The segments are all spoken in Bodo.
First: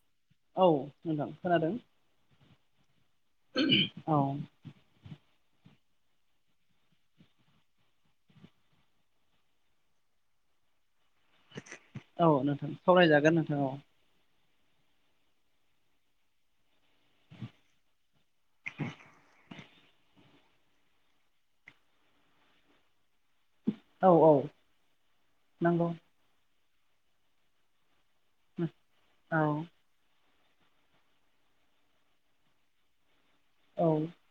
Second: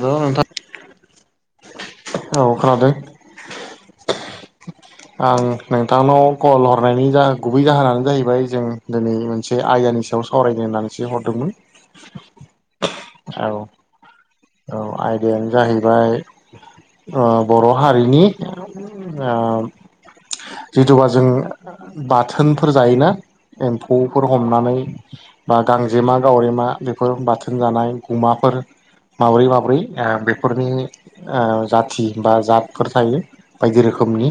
हेल' नोंथां औ नोंथां खोनादों? औ खोनादों औ। [inaudible] आं नोंथांनाव कल हरनायनि जा गुबै जाहोनानो जाहैबाय जों दोनै मोनसे आयदानिस साव सावरायनो होननानैसो हरदोंमोन। हागोन नोंथां औ। औ आयदायानो जाहैबाय ओ बर' हारिनि [unintelligible] जिथुबा जों बाथोनफोर जायोना औ एम्फौफोर औ हमनानै बा नंगौ गांजेमा गावरेमा बेफोर बाथोन जानाय गुमाफोर औ माब्रै माब्रै ओ बेफोरनि ओ जाथि बा जातफोर थायो। बायदि औ रोखोमनि।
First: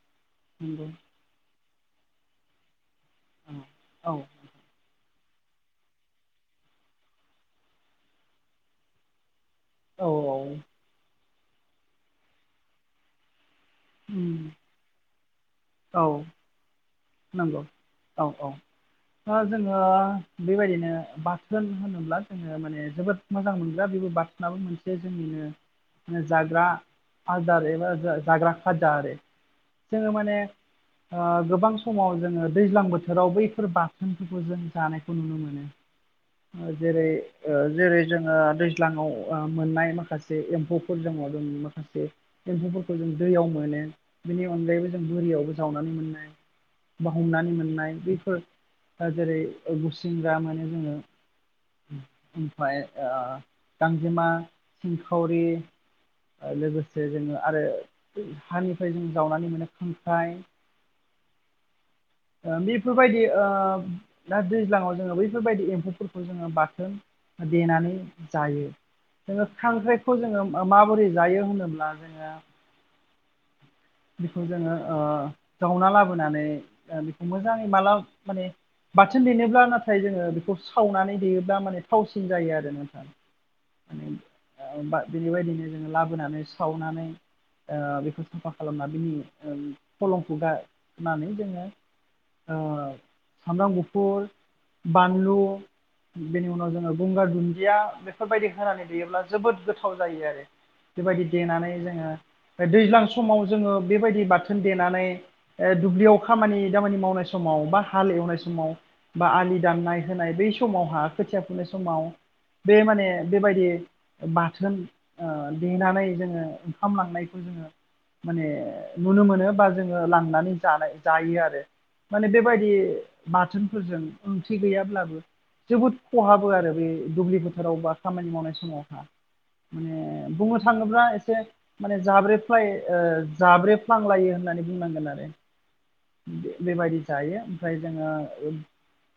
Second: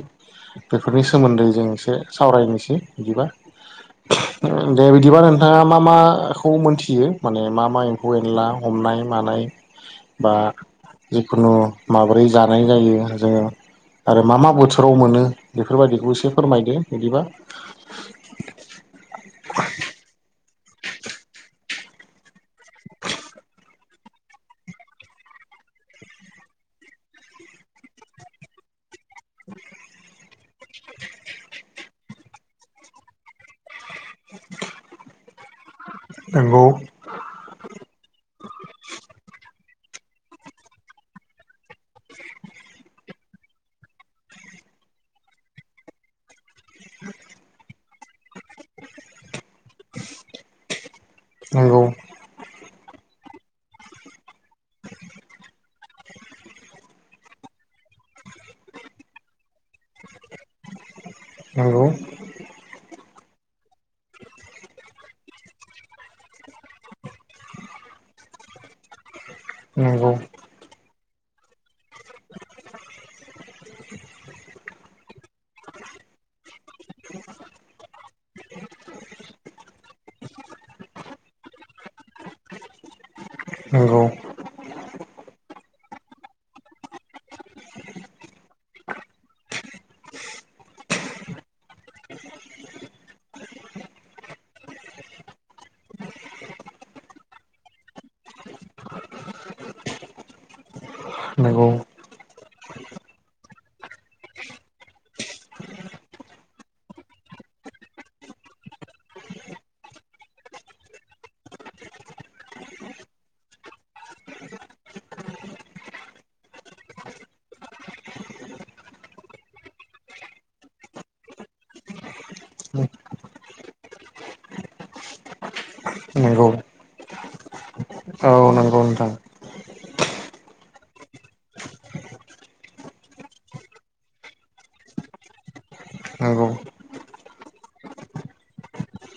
नंगौ बेफोरनि सोमोन्दै जों एसे सावरायनिसै। बिदिबा। औ औ दे बिदिबा नों थाङा मा माखौ मोनथियो माने मा मा एम्फौ एनला हमनाय मानाय? औ बा जिखुनु माब्रै जानाय जायो जोङो? आरो मा उम मा बोथोराव मोनो बेफोर बायदिखौबो एसे फोरमायदो। बिदिबा नोंगौ औ औ। दा जोङो बेबायदिनो बाथोन होनोब्ला जोङो माने जोबोद मोजां मोनग्रा बेबो बाथोनाबो मोनसे जोंनिनो जाग्रा आदार एबा जा-जाग्रा खाजा आरो। जोङो माने ओ गोबां समाव जोङो दैज्लां बोथोराव बैफोर बाथोनफोरखौ जों जानायखौ नुनो मोनो। नंगौ ओ जेरै ओ जेरै जोङो दैज्लाङाव ओ मोन्नाय माखासे एम्फौफोर दङ जोंनि माखासे एम्फौफोरखौ जों दैयाव मोनो। बिनि अनगायैबो जों बोरियावबो जावनानै मोननाय बा हमनानै मोननाय बैफोर ओ जेरै ओ गुसिंग्रा मोने जोङो। नोंगौ। ओमफ्राय ओ गांजेमा सिंखावरि ओ लोगोसे जोङो आरो हानिफ्राय जों जावनानै मोनो खांख्राइ। नोंगौ। ओ बिफो फोरबायदि ओ दा दैज्लाङाव जोङो बैफोरबायदि एम्फौफोरखौ जोङो बाथोन ओ देनानै जायो। जोङो नंगौ खांख्राइखौ जोङो माबोरै जायो होनोब्ला जोङो बिखौ जोङो ओ जावना लाबोनानै ओ बिखौ मोजाङै माला माने बाथोन देनोब्ला नाथाय जोङो बेखौ सावनानै देयोब्ला माने थावसिन जायो आरो नोंथां। नोंगौ। माने ओ ओमबा बेदिबायदिनो जोङो लाबोनानै सावनानै ओ बेखौ साफा खालामना बिनि ओम फलंखौ गार नानै जोङो ओ सामब्राम गुफुर बानलु बेनि उनाव जोङो गंगार दुन्दिया बेफोरबायदि होनानै देयोब्ला जोबोद गोथाव जायो आरो। बेबायदि नंगौ देनानै जोङो ओ दैज्लां समाव जोङो बेबायदि बाथोन देनानै ओ दुब्लियाव खामानि दामानि मावनाय समाव बा हाल एवनाय समाव बा आलि दाननाय होनाय बै समावहा खोथिया फुनाय समाव बे माने बेबायदि बाथोन देनानै जोङो ओंखाम लांनायखौ जोङो [inaudible] माने नुनो मोनो बा जोङो लांनानै जानाय जायो आरो। माने बेबायदि बाथोनफोरजों ओंथि गैयाब्लाबो जोबोद नंगौ खहाबो आरो बे दुब्लि फोथाराव बा खामानि औ मावनाय नंगौ समावहा नोंथां। माने बुंनो थाङोब्ला एसे माने जाब्रे फ्लाय जाब्रेफ्लांलायो होननानै बुंनांगोन आरो। नंगौ बेबायदि जायो ओमफ्राय जोङो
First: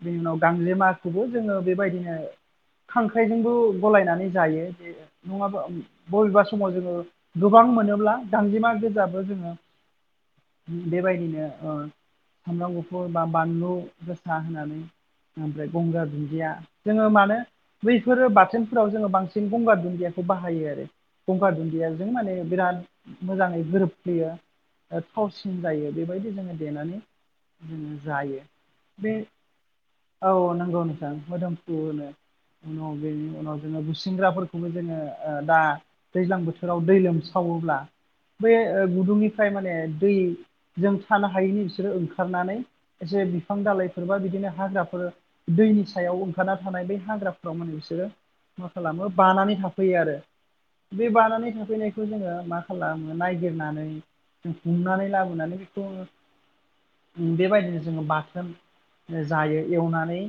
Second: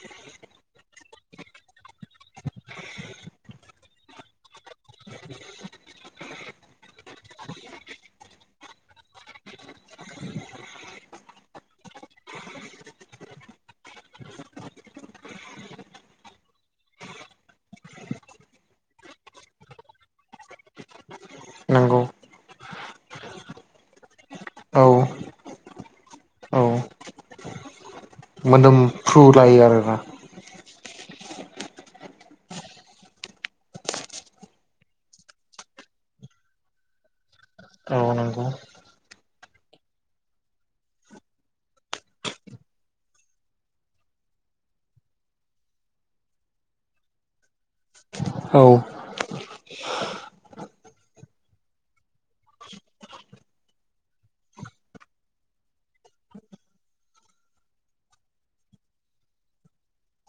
बिनि उनाव गांगलिमाखौबो जोङो बेबायदिनो खांख्राइजोंबो गलायनानै जायो जे नङाबा बबेबा समाव जोङो गोबां मोनोब्ला गांजेमा गोजाबो जोङो बेबायदिनो ओ [inaudible] सामब्राम गुफुर बा बानलु गोसा होनानै ओमफ्राय गंगार दुन्दिया जोङो मानो बैफोरो बाथोनफोराव जोङो बांसिन गंगार दुन्दिया बाहायो आरो गंगार दुन्दिया नंगौ जों माने बिराद मोजाङै गोरोबफैयो। औ थावसिन जायो बेबायदि जो औ देनानै जोङो जायो बे मोदोमफ्रु लायो आरोना औ नंगौ नोंथां मदोमफ्रुनो उनाव बेनि उनाव जोङो बुसिंग्राफोरखौबो जोङो ओ दा दैज्लां बोथोराव दै लोमसाव अब्ला औ नंगौ बे गुदुंनिफ्राय माने दै थानो हायिनि बिसोरो ओंखारनानै एसे बिफां दाालइफोर बा बिदिनो हाग्राफोर दैनि सायाव ओंखारना थानाय बै हाग्राफ्राव माने बिसोरो औ मा खालामो बानानै थाफैयो आरो बे बानानै थाफैनायखौ जोङो मा खालामो नायगिरनानै हमनानै लाबोनानै बेखौ बेबायदिनो जोङो बाथोन जायो एवनानै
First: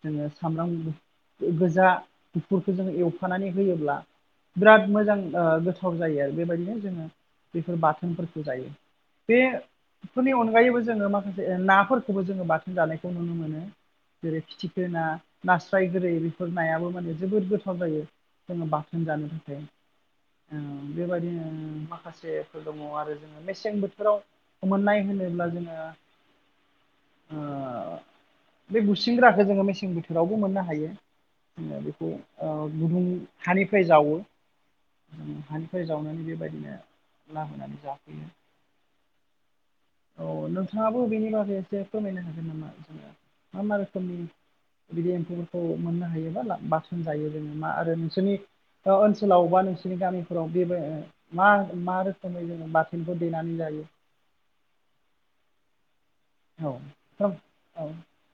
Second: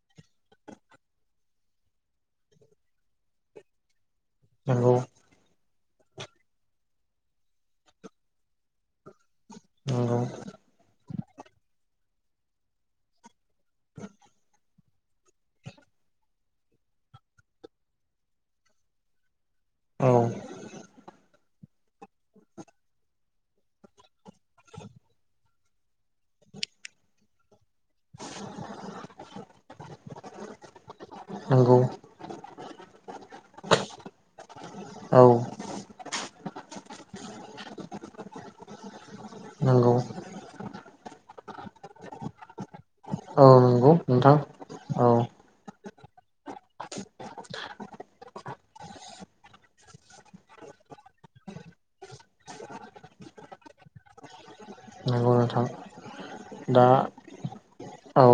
जोङो सामब्राम गोजा गुफुरखौ जोङो एवफानानै होयोब्ला बिराद नंगौ मोजां ओ गोथाव जायो आरो बेबायदिनो जोङो बेफोर बाथोनफोरखौ जायो। नंगौ बेफोरनि अनगायैबो जोङो माखासे नाफोरखौबो जोङो बाथोन जानायखौ नुनो मोनो। जेरै फिथिखो ना नास्राय गोरै बेफोर नायाबो माने जोबोद गोथाव जायो। जोङो बाथोन जानो थाखाय औ बेबायदिनो माखासेफोर दङ आरो जोङो मेसें बोथोराव मोननाय होनोब्ला जोङो। ओ [inaudible] बे बुसिनग्राखो जोङो मेसें बोथोरावबो मोननो हायो। नंगौ बेखौ ओ गुबुं हानिफ्राय जावो। औ जों हानिफ्राय जावनानै बेबायदिनो लाबोनानै जाफैयो। नंगौ औ नोंथाङाबो बेनि बागै एसे फोरमायनो हागोन नामा औ ओ मा मा नंगौ रोखोमनि नोंथां औ बिदि एम्फौफोरखौ मोननो हायोबा बासोन जायो जोङो मा आरो नोंसोरनि ओनसोलाव बा नोंसोरनि गामिफोराव बे मा मा रोखोमै जोङो बाथोनखौ देनानै जायो। उम नंगौ नोंथां औ दा औ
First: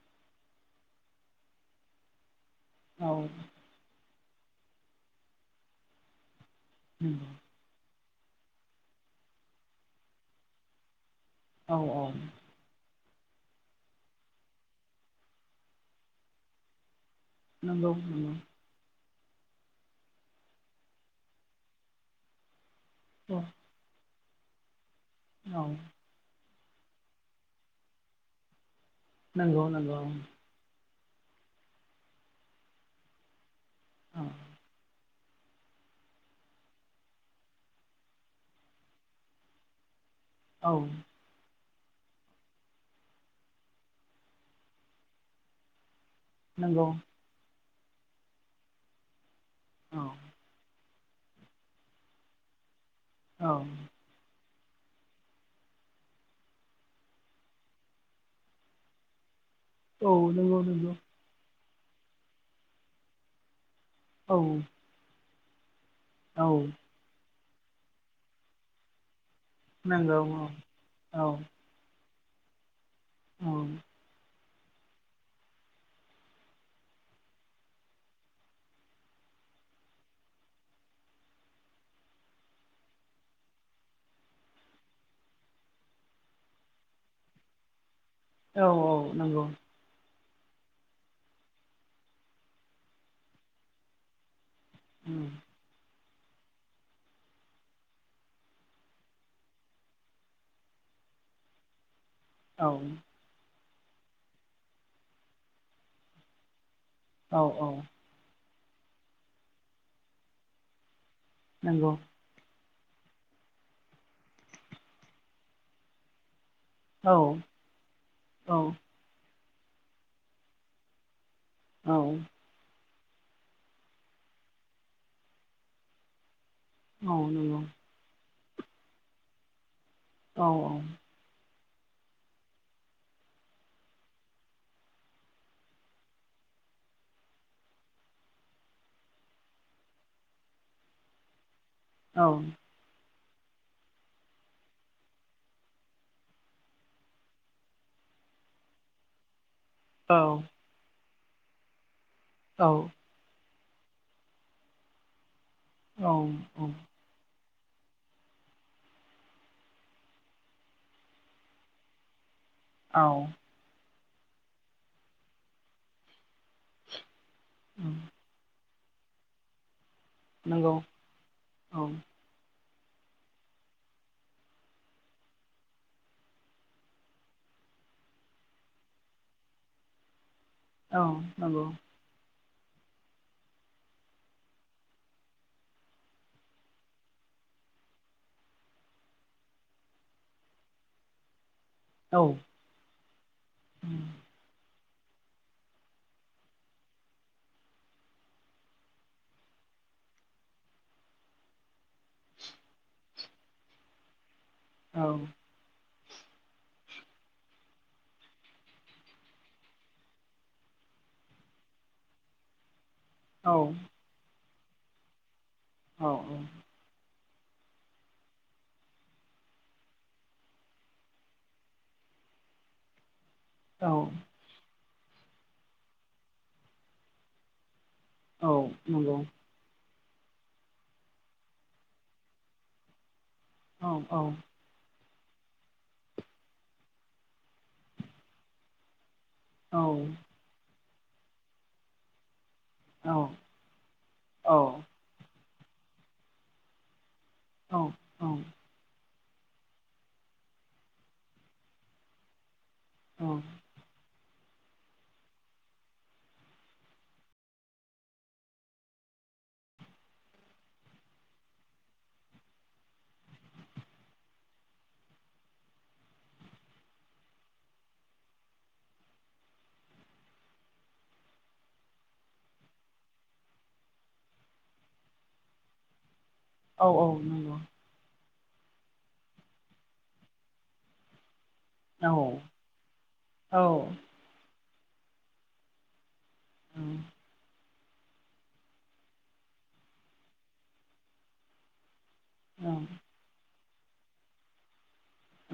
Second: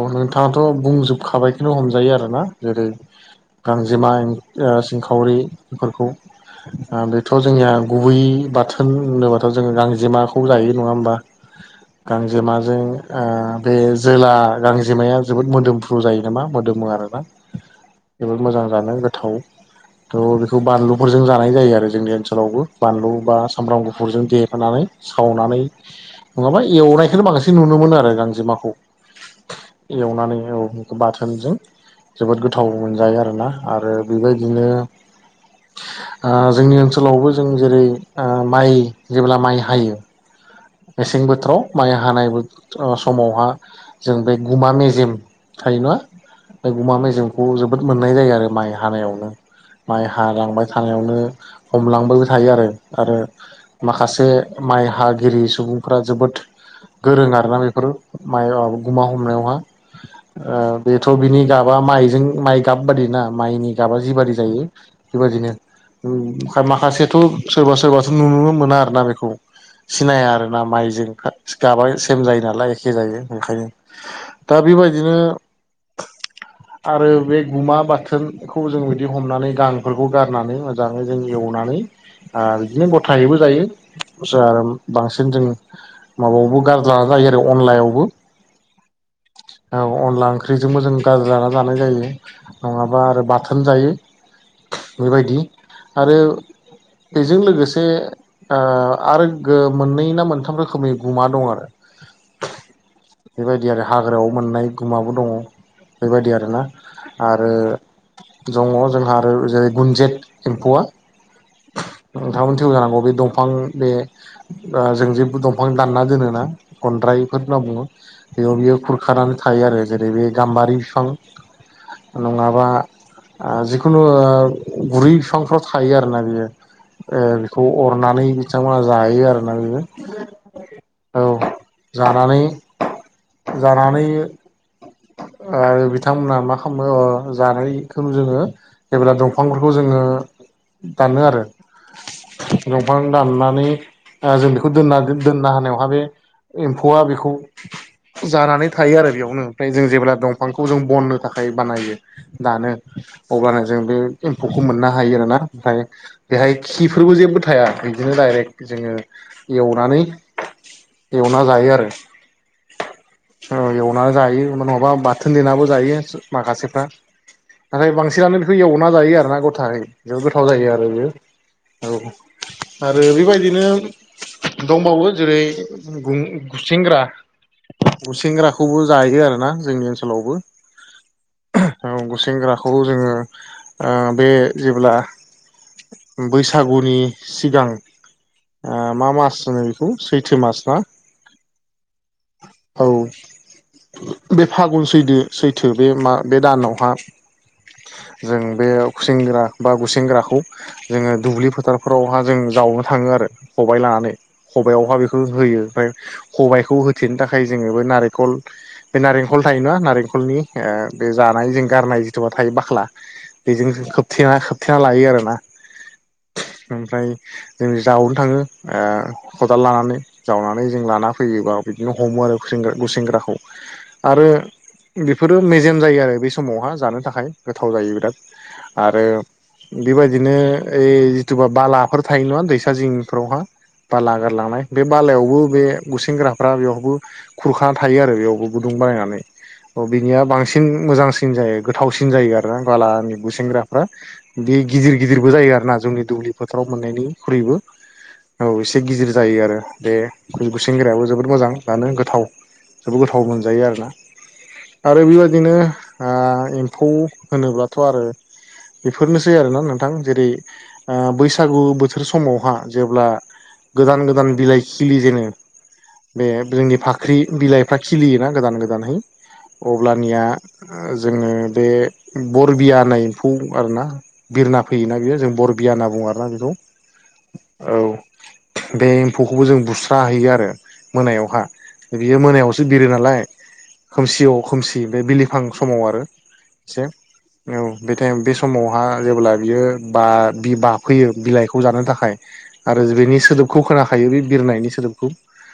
नोंथाङाथ' बुंजोबखाबायखौनो हमजायो आरोना जेरै औ गांजेमा ओ सिंखावरि बेफोरखौ नंगौ बेथ' जोंनिया गुबै बाथोन होनोबाथ' जोङो गांजेमाखौ जायो नङा होमबा? औ औ गांजे माजों ओ बे जोला गां बिमाया जोबोद मोदोमफ्रु जायो नामा मोदोमो आरोना नंगौ जोबोद नंगौ मोजां जानो। थाव थ' बेखौ बानलुफोरजों जानाय जायो आरो जोंनि ओनसोलावबो बानलु बा सामब्राम गुफुरजों देफानानै सावनानै औ औ नङाबा एवनायखोनो बांसिन नुनो मोनो आरो गांजेमाखौ नंगौ ना एवनानै बाथोनजों जोबोद गोथाव मोनजायो आरोना आरो औ बेबायदिनो ओ जोंनि ओनसोलावबो जों जेरै ओ माइ जेब्ला माइ हायो औ मेसें बोथोराव माइ हानायबो समावहा जों बे गुमा मेजेम थायो नङा नंगौ गमा मेेजेंखौ जोबोद मोननाय जायो आरो माइ हानायावनो औ माइ हालांबाय था ावनो हमलां थायो आरो आरो औ माखासे माइ हा गिरि सुबुंफोरा जोबोद गोरों आरोना बेफोर मा गुमा हमनायावहा औ नंगौ ओ नंगौ बेथ' बिनि गाबा माइजों माइ गाब बादि ना माइनि गाबा जिबादि औ जायो औ बेबायादिनो माखासेथ' सोरबा सोरबासो नुनो मोना आरो ना बेखौ नंगौ सिनाया आरो औ ना माइजों औ गाबाय सेम जायो नालाय एखे जायो औ ओंखायनो दा बेबायदिनो आरो बे गुमा बाथोनखौ जों बिदि हमनानै गांफोरखौ गारनानै मोजाङै जों एवो। संनानै आरो बिदिनो गथाहैबो जायो। [unintelligible] बांसिन जों माबायावबो गार जायो आरो अनलायावबो। औ औ नंगौ। औ अनला ओंख्रिजोंबो जों गाज्रि जाना जानाय जायो नङाबा आरो बाथोन जायो। उम बेबायदि आरो बेजों लोगोसे आरो मोननै ना मोनथाम रोखोमनि गुमा दं आरो औ बेदि आरो हाग्रायाव मोननाय गुमाबो दङ बेबायदि आरोना औ आरो औ दङ जोंहा आरो जेरै गुनजेत एम्फौआ नंगौ। नोंथांमोनथिबो जानांगौ बे दंफां बे जों ओ जेबो दंफां दानना दोनो ना औ गनद्रायफोर होनना बुङो औ बेयाव बियो खुरखानानै थायो आरो जेरै बे गाम्बारि बिफां औ नङाबा जिखुनु गुरै बिफांफोराव थायो आरोना बियो। ओ नंगौ बेखौ अरनानै बिथांमोना जायो आरोना बियो। औ औ जानानै जानानै आरो बिथांमोनहा मा खालामो जानायखौ जोङो जेब्ला दंफांफोरखौ जोङो दानो आरो औ दंफां दाननानै ओ जों बेखौ दोनना दोनना होनावहा बे एम्फौआ बेखौ जानानै थायो आरो बेयावनो। ओमफ्राय जों जेब्ला दंफांखौ जों बननो थाखाय बानायो दानो अब्लानो जों बे एम्फौखौ मोननो हायो आरोना ओमफ्राय औ बेहाय खिफोरबो जेबो थाया बिदिनो दडाइरेक्ट जोङो एवनानै एवना जायो आरो। औ एवना जायो नङाबा बाथोन देनाबो जायो माखासेफोरा नाथाय उम बेखौ एवना जायो आरो ना गथाहै गोथाव जायो नंगौ आरो इयो औ आरो बेबायदि बिदिनो दंबावो जेरै गु सेंग्रा गुसेेंग्राखौबो जायो आरोना जोंनि ओनसोलावबो औ नंगौ। खौ जोङो ओ बे जेब्ला बैसागुनि सिगां मा मास होनो बेखौ सैथो मास ना? औ औ उम बे फा गुन सैदो सैथो बे मा बे दानावहा जों बे गुसेंग्रा बा गुसेंग्राखौ जोङो दुब्लि फोथारफोरावहा जों जाव थाङो आरो खबाइ लानानै खबाइयावहा औ बेखौ होयो ओमफ्राय खबायखौ होथेनो थाखाय जोङोबो नारेंखल बे नारेंखल थाय नङा नारेंखलनि ओ बे जानाय जों गारनाय जिथुबा थायो बाख्ला औ बेजों खोबथेना खोबथेना लायो आरोना औ ओमफ्राय जों जावनो थाङो खदाल लानानै जावनानै जों लाना फैयोबा बिदिनो हमो आरो गु- गुसेेंग्राखौ आरो बेफोरो मेजेम जायो आरो बे समावहा जानो थाखाय गोथाव जायो। औ आरो नंगौ बेबायदिनो ओइ जिथुबा बालाफोर थायो नङा दैसा जिंफ्रावहा औ बाला औ गारलांनाय बे बालायावबो बे गुसेंग्राफ्रा बेयावबो खुरखाना थायो आरो बेयावबो गुदुं बानायनानै औ अ बिनिया बांसिन मोजांसिन जायो गोथावसिन जायो आरो आरो बालानि गुसेंग्राफ्रा बे गिदिर गिदिरबो जायो आरो ना जोंनि दुब्लि फोथाराव मोननायनि ख्रुयबो औ गिदिर जायो आरो बेु सेंग्रायाबो जोबोद मोजां थानो गोथाव जोबोद गोथाव औ मोनजायो आरो ना। आरो बेबायदिनो ओ एम्फौ होनोब्लाथ आरो बेफोरनोसै आरोना नोंथां जेरै बैसागु बोथोर समावहा जेब्ला गोदान गोदान बिलाइ खिलि जेनो बे जोंनि फाख्रि बिलाइफ्रा खिलियोना गोदान गोदानहै अब्लानिया जोङो बे बरबिया होननाय एम्फौ आरोना बिरना फैयोना बेयो जों बरबिया होन बुङो आरोना‌। औ औ नंगौ बे एम्फौखौबो जों बुस्राहैयो आरो मोनायावहा औ बियो मोनायावसो बिरो नालाय औ खोमसियाव खोमसि ओमफ्राय बिलिफां समाव आरो। से औ बे टाइम बे समावहा जेब्ला बियो बा बाफैयो बिलाइखौ जानो थाखाय बेनि सोदोबखौ खोनाखायो बे बिरनायनि सोदोबखौ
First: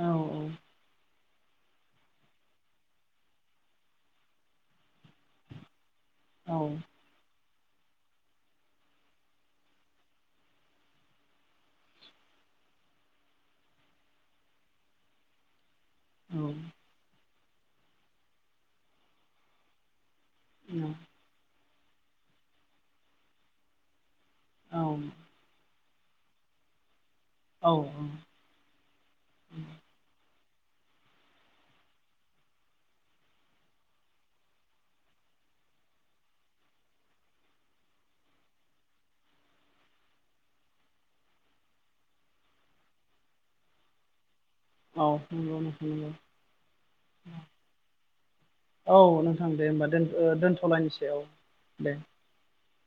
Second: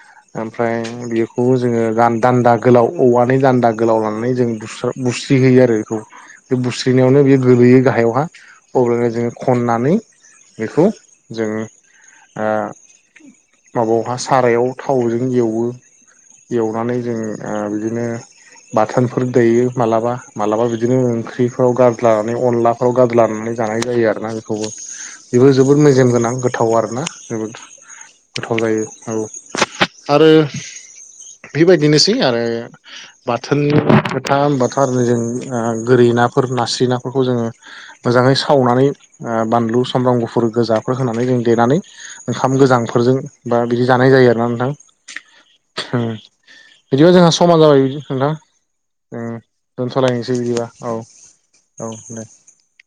औ ओमफ्राय बेयो बे खौबो जोङो गा दान्दा गोलाव औवानि दान्दा गोलाव लानानै जों बु बुस्रिहैयो आरो। औ बे बुस्रिनायावनो बे गोगलैयो गाहायावहा अब्लानो जोङो खननानै बेखौ जोङो ओ माबायावहा सारायाव थावजों एवो एवनानै जों बिदिनो बाथोनफोर दैयो माब्लाबा माब्लाबा बिदिनो ओंख्रिफ्राव गारज्लानानै अनलाफोराव गारज्लानानै जानाय जायो आरोना औ बेबो जोबोद मेजेम गोनां गोथाव आरोना जोबोद औ गोथाव जायो औ आरो बेबायदिनोसै आरो बाथोननि खोथा बाथ' आरो जों ओ गोरै ना फोर नास्रि नाफोरखौ जोङो मोजाङै सावनानै बानलु सामब्राम गुफुर गोजाफोर होनानै जों देनानै ओंखाम गोजांफोरजों बा बिदि जानाय जायो आरोना नों नंगौ नोंथां थां ओम नंगौ बिदिबा जोंहा समा जाबाय नोंथां। औ जों नोंथां दे होमबा दोन दोनथ'लायनोसै बिदिबा औ दोनथ'लायनोसै औ दे दे